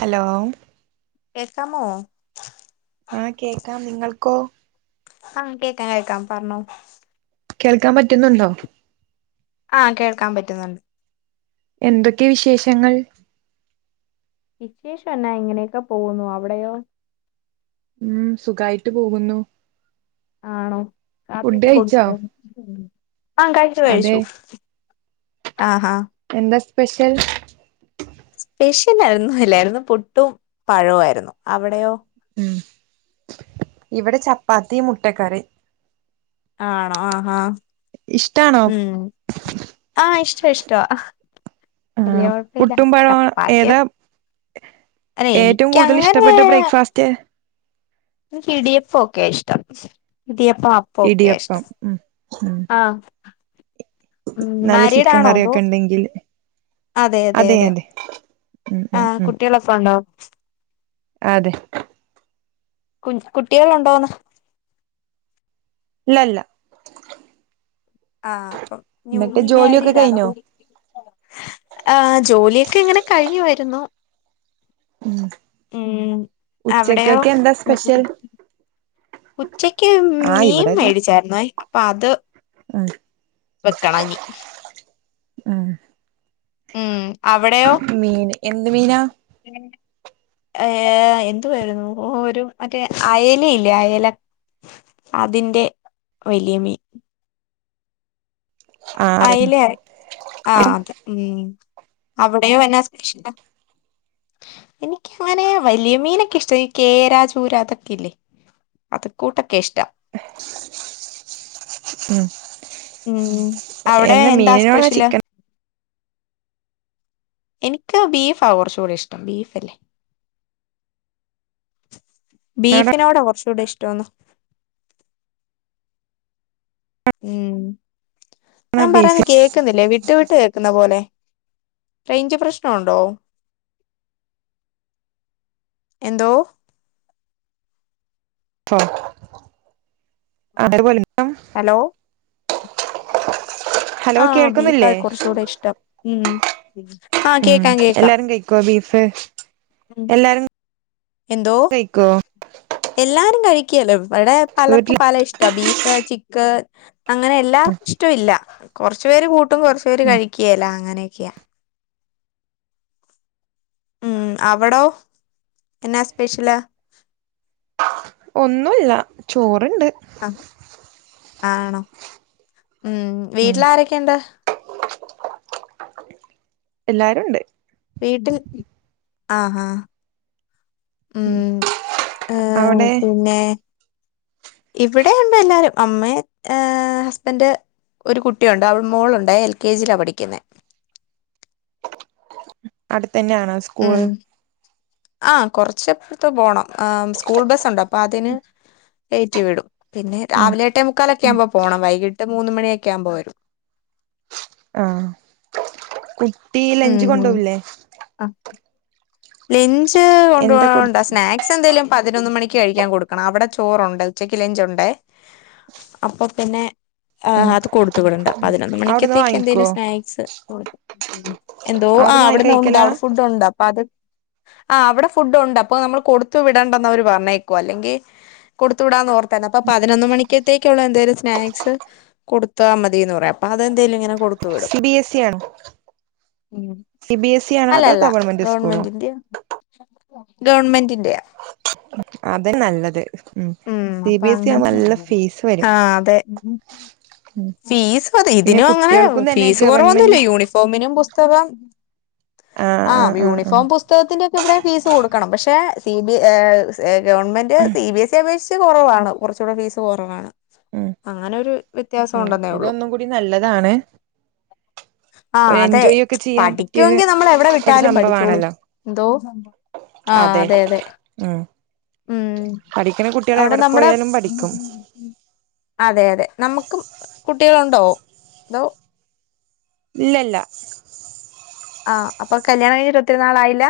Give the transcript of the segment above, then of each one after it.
Hello കേക്കാമോ ആഹ കേക്കാം നിങ്ങൾക്കോ ആഹ കേക്കാം കേക്കാം പറഞ്ഞോ കേൾക്കാൻ പറ്റുന്നുണ്ടോ ആഹ കേൾക്കാൻ പറ്റുന്നുണ്ട് എന്തൊക്കെ വിശേഷങ്ങൾ വിശേഷം എന്നാ എങ്ങനെയൊക്കെ പോകുന്നു അവിടെയോ ഉം സുഖായിട്ട് പോകുന്നു ആണോ ഫുഡ് കാപ്പിയൊക്കെ കഴിച്ചോ കൊടുത്തോ ആഹ കഴിച്ചു അതെ കഴിച്ചു ആഹാ എന്താ സ്പെഷ്യൽ സ്പെഷ്യനായിരുന്നുല്ലായിരുന്നു പുട്ടും പഴവമായിരുന്നു അവിടെയോ ഉ ഇവിടെ ചപ്പാത്തി മുട്ടക്കറി ആണോ ആഹാ ഇഷ്ടാണോ ഉം ആഹ ഇഷ്ടോ ഇഷ്ടോ വല്ലിയ ആഹ് കുഴപ്പില്ല പുട്ടും പഴവും ചപ്പാത്തിയ ഏതാ ഓക്കെ അതേ ഏറ്റവും കൂടുതൽ എനിക്കങ്ങനെ ഇഷ്ടപ്പെട്ട ബ്രേക്ക്ഫാസ്റ്റ് ക്ക് ഇടിഅപ്പം ഒക്കെ ഇഷ്ടം ഇടിയപ്പം ആപ്പ ഓക്കെ അഷ്ട ഇടിയപ്പം ഉം ഉം ആഹ ഉ നല്ല മാരീഡ ചിക്കൻ ആണോ അതോ കറിയൊക്കെ ഉണ്ടെങ്കിൽ അതെ അതെ അതെ ഉം ആ ഉം ഉം കുട്ടികളൊക്കെ ഉണ്ടോ അതെ കു കുട്ടികൾ ഉണ്ടോന്ന് ഇല്ലല്ല ആഹ് ന്യൂ ജോലിയൊക്കെ മാരീഡാണോ കഴിഞ്ഞോ ആ ജോലിയൊക്ക ക്ക എങ്ങനെ കഴിഞ്ഞുവാരുന്നു ഉം ഉം അവിടെയോ ഉച്ചക്കൊക്കെ എന്താ സ്പെഷ്യൽ ഉച്ചക്ക് ആഹ് മീൻ മേടിച്ചായിുന്നോ ഇപ്പൊ അത് ആഹ് വെക്കണ ഇനി ആഹ് ഉം അവിടെയോ മീൻ എന്ത് മീനാ ഏ എന്ത് വാരുന്നു ഒരു മറ്റേ അയലയില്ലേ അയല അതിന്റെ വലിയ മീൻ ആഹ് അയിലെ ആ അതെ ഉം അവിടെയും എന്ന സ്പെഷ്യല് എനിക്ക് അങ്ങനെ വലിയ മീനൊക്കെ ഇഷ്ടാ ഈ കേര ചൂര അതൊക്കെ ഇല്ലേ അത് കൂട്ടൊക്കെ ഇഷ്ട ഉം ഉം അവിടെ എന്താ മീനിനോടാ സ്പെഷ്യല് ചിക്കനോ എനിക്ക് ബീഫാ കൊറച്ചുകൂടി ഇഷ്ടം ബീഫ് അല്ലേ ബീഫിനോട കൊറച്ചുകൂടി ഇഷ്ടംന്ന് ഉം ഞാൻ പറയന്ന ബീഫോ കേക്കുന്നില്ലേ വിട്ട് വിട്ട് കേ ക്കുന്ന പോലെ റേഞ്ച് പ്രശ്നം ഉണ്ടോ എന്തോ ഓ അതേപോലൻ ഹലോ ഹലോ ആ ബീഫാ കേൾക്കുന്നില്ലേ കൊറച്ച് കൂടെ ഇഷ്ടം ഉം ഉം ഉം എല്ലാരും കഴിക്കുവോ ബീഫ് ഉം എല്ലാരും എന്തോ കഴിക്കോ എല്ലാരും കഴി ക്കേല്ല ഇവ് വടെ പലർക്കും വീട്ടില് പല ഇഷ്ട ബീഫ് ചിക്ക് അങ്ങനെ എല്ലാ ഇഷ്ടവില്ല കൊറച്ചു പേര് കൂട്ടും കൊറച്ചു പേര് കഴിക്ക്യേല്ലാ അങ്ങനെയൊക്കെയാ ഉം അവിടോ എന്നാ സ്പെഷ്യല് ഒന്നുവില്ല ചോർ ആ ആണോ ഉം ഉം വീട്ടില് ആരൊക്കെയുണ്ട് എല്ലാരും ഒണ്ട് വീട്ടിൽ ആഹാ ഉം ആ അവിടെ പിന്നെ ഇവിടെയുണ്ട് എല്ലാരും അമ്മേം ഏ ഹസ്ബൻഡ് ഒരു കുട്ടിയുണ്ട് അവ മോളുണ്ടേ എൽ കെ ജിയിലാ പഠിക്കുന്നെ അടുത്ത് തന്നെയാണോ സ്കൂള് ആ കൊറച്ചഫ് ത്ത് പോണം ആ സ്കൂൾ ബസ്സൊണ്ട് അപ്പൊ അതിന് കയറ്റി വിടും പിന്നെ ഉം രാവിലെ ട്ടേ മുക്കാലൊക്കെ ഉം ആകുമ്പോ പോകണം വൈകിട്ട് മൂന്ന് മണിയൊക്കെ ആവുമ്പോ വരും ആഹ് കു ട്ടീ ഉം ലെഞ്ച് കൊണ്ടോവുല്ലേ ലെഞ്ച് കൊടു കൊണ്ടോവണ്ട സ്നാക്സ് എന്തെങ്കിലും പതിനൊന്ന് മണി ക്ക് കഴിക്കാൻ കൊടുക്കണം അവിടെ ചോറുണ്ട് ഉച്ചക്ക് ലെഞ്ചുണ്ട് അപ്പൊ പിന്നെ ആ ഉം അത് കൊടുത്തുവിടണ്ട അപ്പൊ പതിനൊന്ന് അവിടുന്ന് മണിക്കത്തേക്ക് വാങ്ങിക്കോ എന്തേലും സ്നാക്സ് കൊടു എന്തോ ആ അവിടുന്ന് വാങ്ങി അവിടന്ന് ഉണ്ട് കഴിക്കലാ അവിടെ ഫുഡ് ഉണ്ട് അപ്പൊ അത് ആ് അവിടെ ഫുഡ് ഉണ്ട് അപ്പൊ നമ്മൾ കൊടുത്തു വിടണ്ടന്ന് അവര് പറഞ്ഞേക്കുവ അല്ലെങ്കി കൊടുത്തു വിടാന്നോർത്തേന്നെ അപ്പൊ പതിനൊന്ന് മണിക്കത്തേക്കുള്ള എന്തേലും സ്നാക്സ് കൊടുത്താ മതിന്ന് പറയും അപ്പൊ അതെന്തേലും ഇങ്ങനെ കൊടുത്തു വിടും സിബി എസ് സി ആണോ സി ബിഎസ് ഇ ആണോ അതോ അല്ലല്ല ഗവൺമെന്റ് സ്കൂളോ ഗവൺമെന്റിന്റെ ഗവൺമെന്റിന്റെയാ അത് നല്ലത് ഉം സി അപ്പ ബി എസ് ഇ അങ്ങനെ ആവുമ്പോ നല്ല ഫീസ് വരും ആ അതെ ഉം ഫീസും അതെ പിന്നെ ഇതിനും അങ്ങനെ കുട്ടികൾക്കും തന്നെ ഫീസ് കൊറവൊന്നുല്ല ഗവൺമെന്റ് യൂണിഫോമിനും പുതകം ആഹ് ആ ആഹ് ആഹ് യൂണിഫോം പുതകത്തിന്റെ ഒക്കെ ഇവിടെ ഫീസ് കൊട ക്കണം പക്ഷെ സി ബി ഗവൺമെന്റ് ആഹ് സി ബി എസ് സി അപേക്ഷിച്ച് കൊറവാണ് കുറച്ചുകൂടെ ഫീസ് കൊറവാണ് ഉം ഉം അങ്ങനെ ഒരു വ്യത്യാസം ഉം ഉണ്ടെന്നേള്ളൂ ഇതൊന്നും കൂടി നല്ലതാണ് ആഹ് ഒരു അതെ എൻജോയ് ഒക്കെ ചെയ്യാൻ പറ്റിയത് പഠിക്കുമെങ്കിൽ നമ്മൾ എവിടെ ഒരു വിട്ടാലും പഠിച്ചോളു സംഭവാണല്ലോ എന്തോ ആഹ് അതെ അതെ ഉം ഉം പഠിക്കണ കുട്ടികൾ അവിടെ എവിടെ നമ്മുടെ പോയാലും പഠിക്കും അതെ അതെ നമുക്കും കുട്ടികളുണ്ടോ അതോ ഇല്ലല്ല ആഹ് അപ്പൊ കല്യാണം കഴിഞ്ഞിട്ട് ഒത്തിരിനാളായില്ല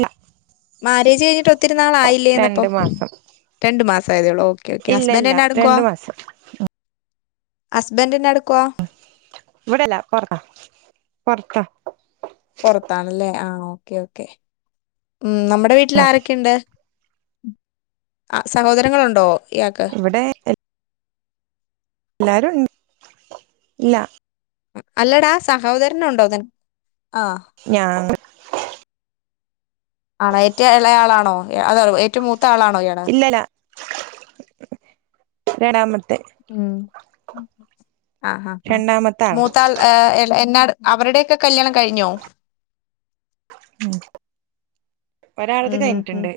ഇ മാരേജ് കഴിഞ്ഞിട്ട് ഒ ഒത്തിരനാൾ ആയില്ലേന്ന്പ്പം മാസം ചയ്തളോ ഇല്ല ഇല്ല രണ്ടു മാസം ഹസ്ബൻ്റിനട് ഇവിടെല്ല പൊറത്താ പൊറത്ത പൊറത്താണല്ലേ ആഹ് ഓക്കെ ഓക്കെ ഉം നമ്മടെ വീട്ടിൽ ആരൊക്കെയ്ണ്ട് ആ സഹോദരങ്ങളുണ്ടോ ഇയാൾക്ക് ഇവിടെ എല്ലാരും ഇൻ ല്ല അല്ലടാ സഹോദരനുണ്ടോ നിൻ ഞാൻ ആണോ ഏറ്റവും ഇളയാളാണോ അത ഏറ്റു മൂ ത്ത ആളാണോ ഇയാള് രടാമ ഉം ആഹ് ആഹ് ഹാ ഹാ രണ്ടാമത്തെ ആളാ മൂത്താൾ എ എന്നാ അവരുടെയൊക്കെ കല്യാണം കഴിഞ്ഞോ ഉം ഒരാളത് ഉം ഉം ഉം കഴിഞ്ഞിട്ടുണ്ട്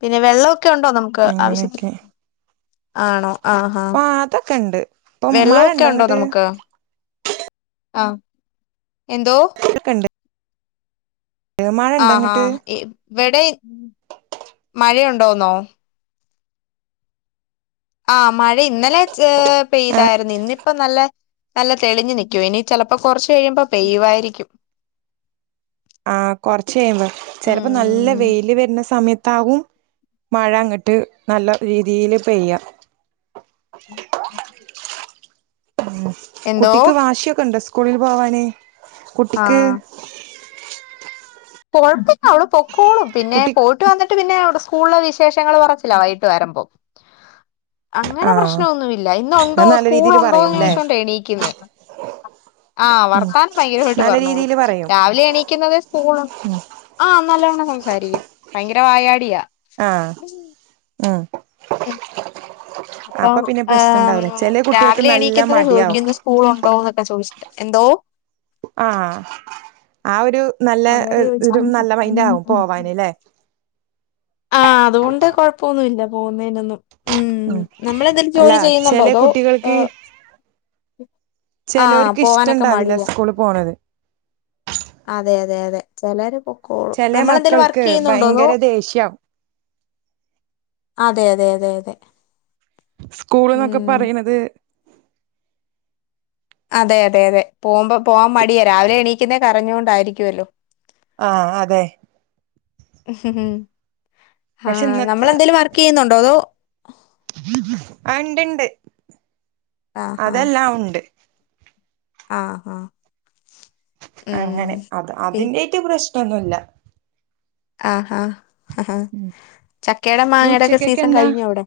പിന്നെ വെള്ളൊ ഒക്കെ ഉണ്ടോ നമുക്ക് ആവശ്യത്തി അങ്ങനെയൊക്കെ ആണോ ആഹാ ആ അതൊക്കെ ഉണ്ട് ഇപ്പം മഴ വെള്ളമൊക്കെ ഉണ്ടോ അങ്ങട്ട് നമുക്ക് ആഹ് എന്തോ ണ്ട് മഴ ആ ഉണ്ടോ ആ അങ്ങട്ട് വിടെ മഴയുണ്ടോന്നോ ആ മഴ ഇന്നലെ ആ പെയ്തായിരുന്നു ഇന്നിപ്പോ നല്ല നല്ല തെളിഞ്ഞു നിക്കും ഇനി ചിലപ്പോ കുറച്ച്കഴിയുമ്പോ പെയ്യുവായിരിക്കും ആഹ് കൊറച്ച കഴുമ്പോ ചിലപ്പോ നല്ല ഉം വെയില് വരുന്ന സമയത്ത് ത്താവും മഴ അങ്ങിട്ട് നല്ല രീതിയില് പെയ്യ എന്തോ കുട്ടിക്ക് വാശിയൊക്കെ ഉണ്ട് സ്കൂളിൽ പോവാനേ കുട്ടിക്ക് കൊഴപ്പൊന്നു അവൾ പൊ കോളും പിന്നെ കുട്ടി പോയിട്ട് വന്നിട്ട് പിന്നെ അവിടെ സ്കൂളില വിശേഷങ്ങൾ കുറച്ചില്ല വൈകിട്ട് വരുമ്പോ അങ്ങനെ ആ പ്രശ്നൊന്നുമില്ല ഇന്നുണ്ടോ അത് നല്ല സ്കൂൾ രീതിൽ ഉണ്ടോന്ന് പറയുംല്ലേ ചോദിച്ചോണ്ടേ എണീക്കുന്നേ ആ ഉം വർത്താനം ഭയങ്കരമായിട്ട് നല്ല പറഞ്ഞോളൂ രീതിൽ പറയും രാവിലെ എണീക്കുന്നുന്നത് സ്കൂൾ ഉ ആഹ് നല്ലവണ്ണം ശരി ഭയങ്കര വായാടിയാ ആഹ് ആ ഉം അപ്പൊ അപ്പം പിന്നെ പ്രശ്നം ഉണ്ടാവില്ല ചില കുട്ടികൾക്ക് രാവിലെ നല്ല എണീക്കുന്നത് മടിയാവും ചോദിക്കുന്നു സ്കൂൾ ഉണ്ടോ എന്നൊക്കെ ചോദിച്ച എന്തോ ആ ആ ഒരു നല്ല അങ്ങനെ നല്ല മൈൻഡാകും ചോദിച്ചിട്ട് പോവാനല്ലേ ആഹ് അതുകൊണ്ട് കൊഴപ്പൊന്നുല്ല പോകുന്നേനൊന്നും ഉം ഉ നമ്മളെന്തേലും അല്ല ജോലി ചെയ്യുന്നുണ്ടോ ചെല അതോ കുട്ടികൾക്ക് ഏഹ് ആഹ് ചേലോൽക് പോവാനൊക്കെ ഇഷ്ടംണ്ടാവില്ല മടിയാ സ്കൂള് പോണത് അതെ അതെ അതെ ചിലരെ ചില മക്കൾക്ക് ഭയങ്കര ദേഷ്യം അതെ അതെ അതെ അതെ സ്കൂളുന്നൊക്കെ ഉം പറയുന്നത് അതെ അതെ അതെ പോമ്പം പോവാൻ മടിയാ രാവിലെ എണീക്കുന്നെ കരഞ്ഞോ ണ്ടയിരിക്കുവല്ലോ ആ അതെ ആ പക്ഷെ നമ്മൾ ഇന്നത്തെ എന്തേലും വർക്ക് ചെയ്യുന്നുണ്ടോ അതോ [inaudible] ആ ഇണ്ടിണ്ട് അതെല്ലാം ഉണ്ട് ആ ആ അങ്ങനെ അത് പി അതിന്റെട്ട് പ്രശ് ന്നുല്ല ആ ആ ഉം ഇനി ഉച്ചക്കെക്ക് സീസൺ എന്താ കഴിഞ്ഞോ അവിടെ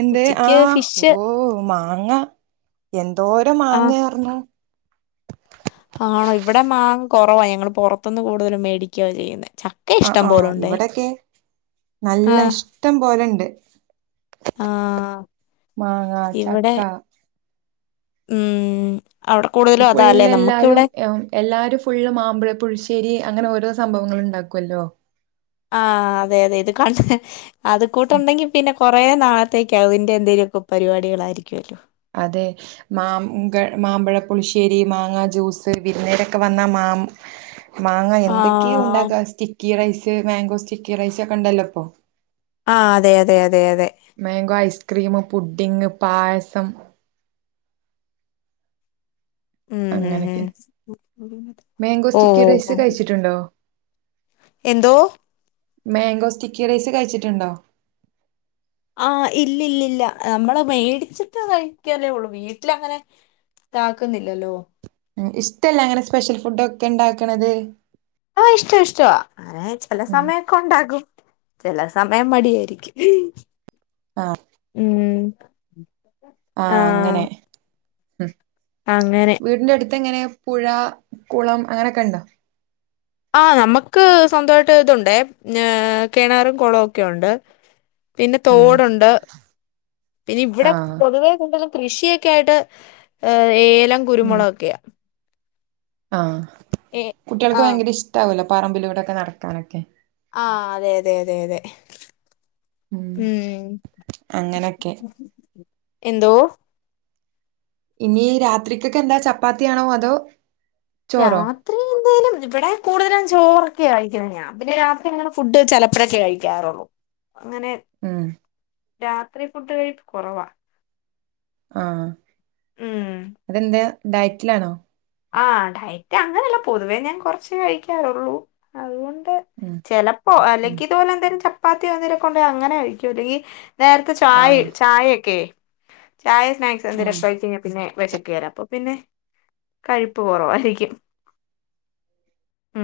എന്ത് ആ ഉച്ചക്ക് ഫിഷ് ഓഹ് മാങ്ങ എന്തോരം ആഹ് മാങ്ങയാർന്നു ആണോ ഇവിടെ മാങ്ങ കുറവാ ഞങ്ങൾ പുറത്തുന്ന് കൂടുതലും മേടിക്കുവ ചെയ്യുന്നേ ആ ആ ഇവിടൊക്കെ നല്ല ആഹ് ഇഷ്ടം പോലുണ്ട് ആഹ് മാങ്ങ ചക്ക മ് ഫുള്ള് എല്ലാരും എല്ലാരും ഫുള്ള് മാമ്പഴ പുളുശ്ശേരി അങ്ങനെ ഓരോ സംഭവങ്ങൾ ഇണ്ടാക്കുല്ലോ ആ അതെ അതെ ഇത് കണ്ട് അത് കൂട്ട് ഉം, ഉണ്ടെങ്കി പിന്നെ കുറേ നാളത്തേക്ക് അതിൻ്റെ എന്തേലുവൊക്കെ പരിപാടികളായിരിക്കുവല്ലോ അതെ മാം മാമ്പഴ പുളിശ്ശേരി മാങ്ങാ ജ്യൂസ് വിരുന്നേരൊക്കെ വന്ന മാം മാങ്ങ എന്തൊക്കെയോ ആഹ് ഉണ്ടാക്കാ sticky rice mango sticky rice ഒക്കെ ഉണ്ടല്ലോ ഇപ്പോ ആ അതെ അതെ അ മാങ്കോ ഐസ്ക്രീംമും പുഡിങ് പായസം ഉം ഉം അങ്ങനൊക്കെ ഉം മാങ്കോ ഓ സ്റ്റിക്കി ഓ ഓ റൈസ് കഴിച്ചിട്ടുണ്ടോ എന്തോ മാങ്കോ സ്റ്റിക്കി റൈസ് കഴിച്ചിട്ടുണ്ടോ ആ ഇല്ലില്ലില്ല നമ്മൾ മേടിച്ചിട്ട് കഴിക്കല്ലേ ഉള്ളു വീട്ടില് അങ്ങനെ ഇതാക്കുന്നില്ലല്ലോ ഉം ഇഷ്ടെല്ല അങ്ങെനെ സ്പെഷ്യൽ ഫുഡ് ഒക്കെ ഇണ്ടാക്ക്ണെത് ആ ഇഷ്ടാ ഇഷ്ടവാ ഏഹ് ചെല ഉം സമയൊക്കെ ഉണ്ടാക്കും ചെല സമയം മടിയായിരിക്കും ആഹ് ഉം ആഹ് അങ്ങെനെ ഉം അങ്ങെനെ ത്ത് എങ്ങെനെ പുഴ, കുളം അങ്ങനെ ഒക്കെ ഇണ്ടോ? ആ നമുക്ക് സ്വന്തമായിട്ട് ഇതുണ്ടേ കെണറും കൊളവും ഒക്കെ ഉണ്ട് പിന്നെ ഉം തോടുണ്ട് ഇനി ഇവിടെ ആഹ് പൊതുവെ [unintelligible] കൃഷിയൊക്കെ ആയിട്ട് ഏ ല്ലാം കുരുമുളക് ഒക്കെയാ ആ കുട്ടികൾക്ക് ആഹ് ഭയങ്കര ഇഷ്ടാവല്ലോ പറമ്പിലൂടെക്കെ നടക്കാനൊക്കെ ആ അതെ അതെ അതെ അതെ ഉം അങ്ങനൊക്കെ എന്തോ ഇനി രാത്രിക്കൊക്കെ എന്താ ചപ്പാത്തിയാണോ അതോ ചോറോ രാത്രി എന്തായാലും ഇവിടെ കൂടുതലും ചോറ് ക്കെ കഴിക്കുന്നേ ഞാൻ പിന്നെ രാത്രി ഇങ്ങെനെ ഫുഡ് ചെപ്പഴൊക്കെ കഴിക്കാറുള്ളൂ അങ്ങനെ ഉം രാത്രി ഫുഡ് കഴിപ്പ് കൊറവാണ് ആ ഉം അത് എന്റെയാ ഡയറ്റിലാണോ ആ ഡയറ്റ് അങ്ങനെയല്ല പൊതുവേ ഞാൻ കുറച്ച് കഴിക്കാറുള്ളൂ അതുകൊണ്ട് ഉം ചെലപ്പോ ഉം അല്ലെങ്കി ഇതുപോലെ എന്തേലും ച പ്പാത്തി എന്തേലുമൊക്കെ ഉണ്ടെങ്കിൽ അങ്ങനെ കഴിക്കും ഇതീ നേരത്തെ ചായ ആഹ് ചായയെക്കെയെ ചായ സ്നാക്സ് ഉം എന്തേലുമൊക്കെ കഴിച്ച് കഴിഞ്ഞാൽ പിന്നെ വെശക്കേല്ല അപ്പോ പിന്നെ കഴിപ്പ് കുറവായിരിക്കും ഉം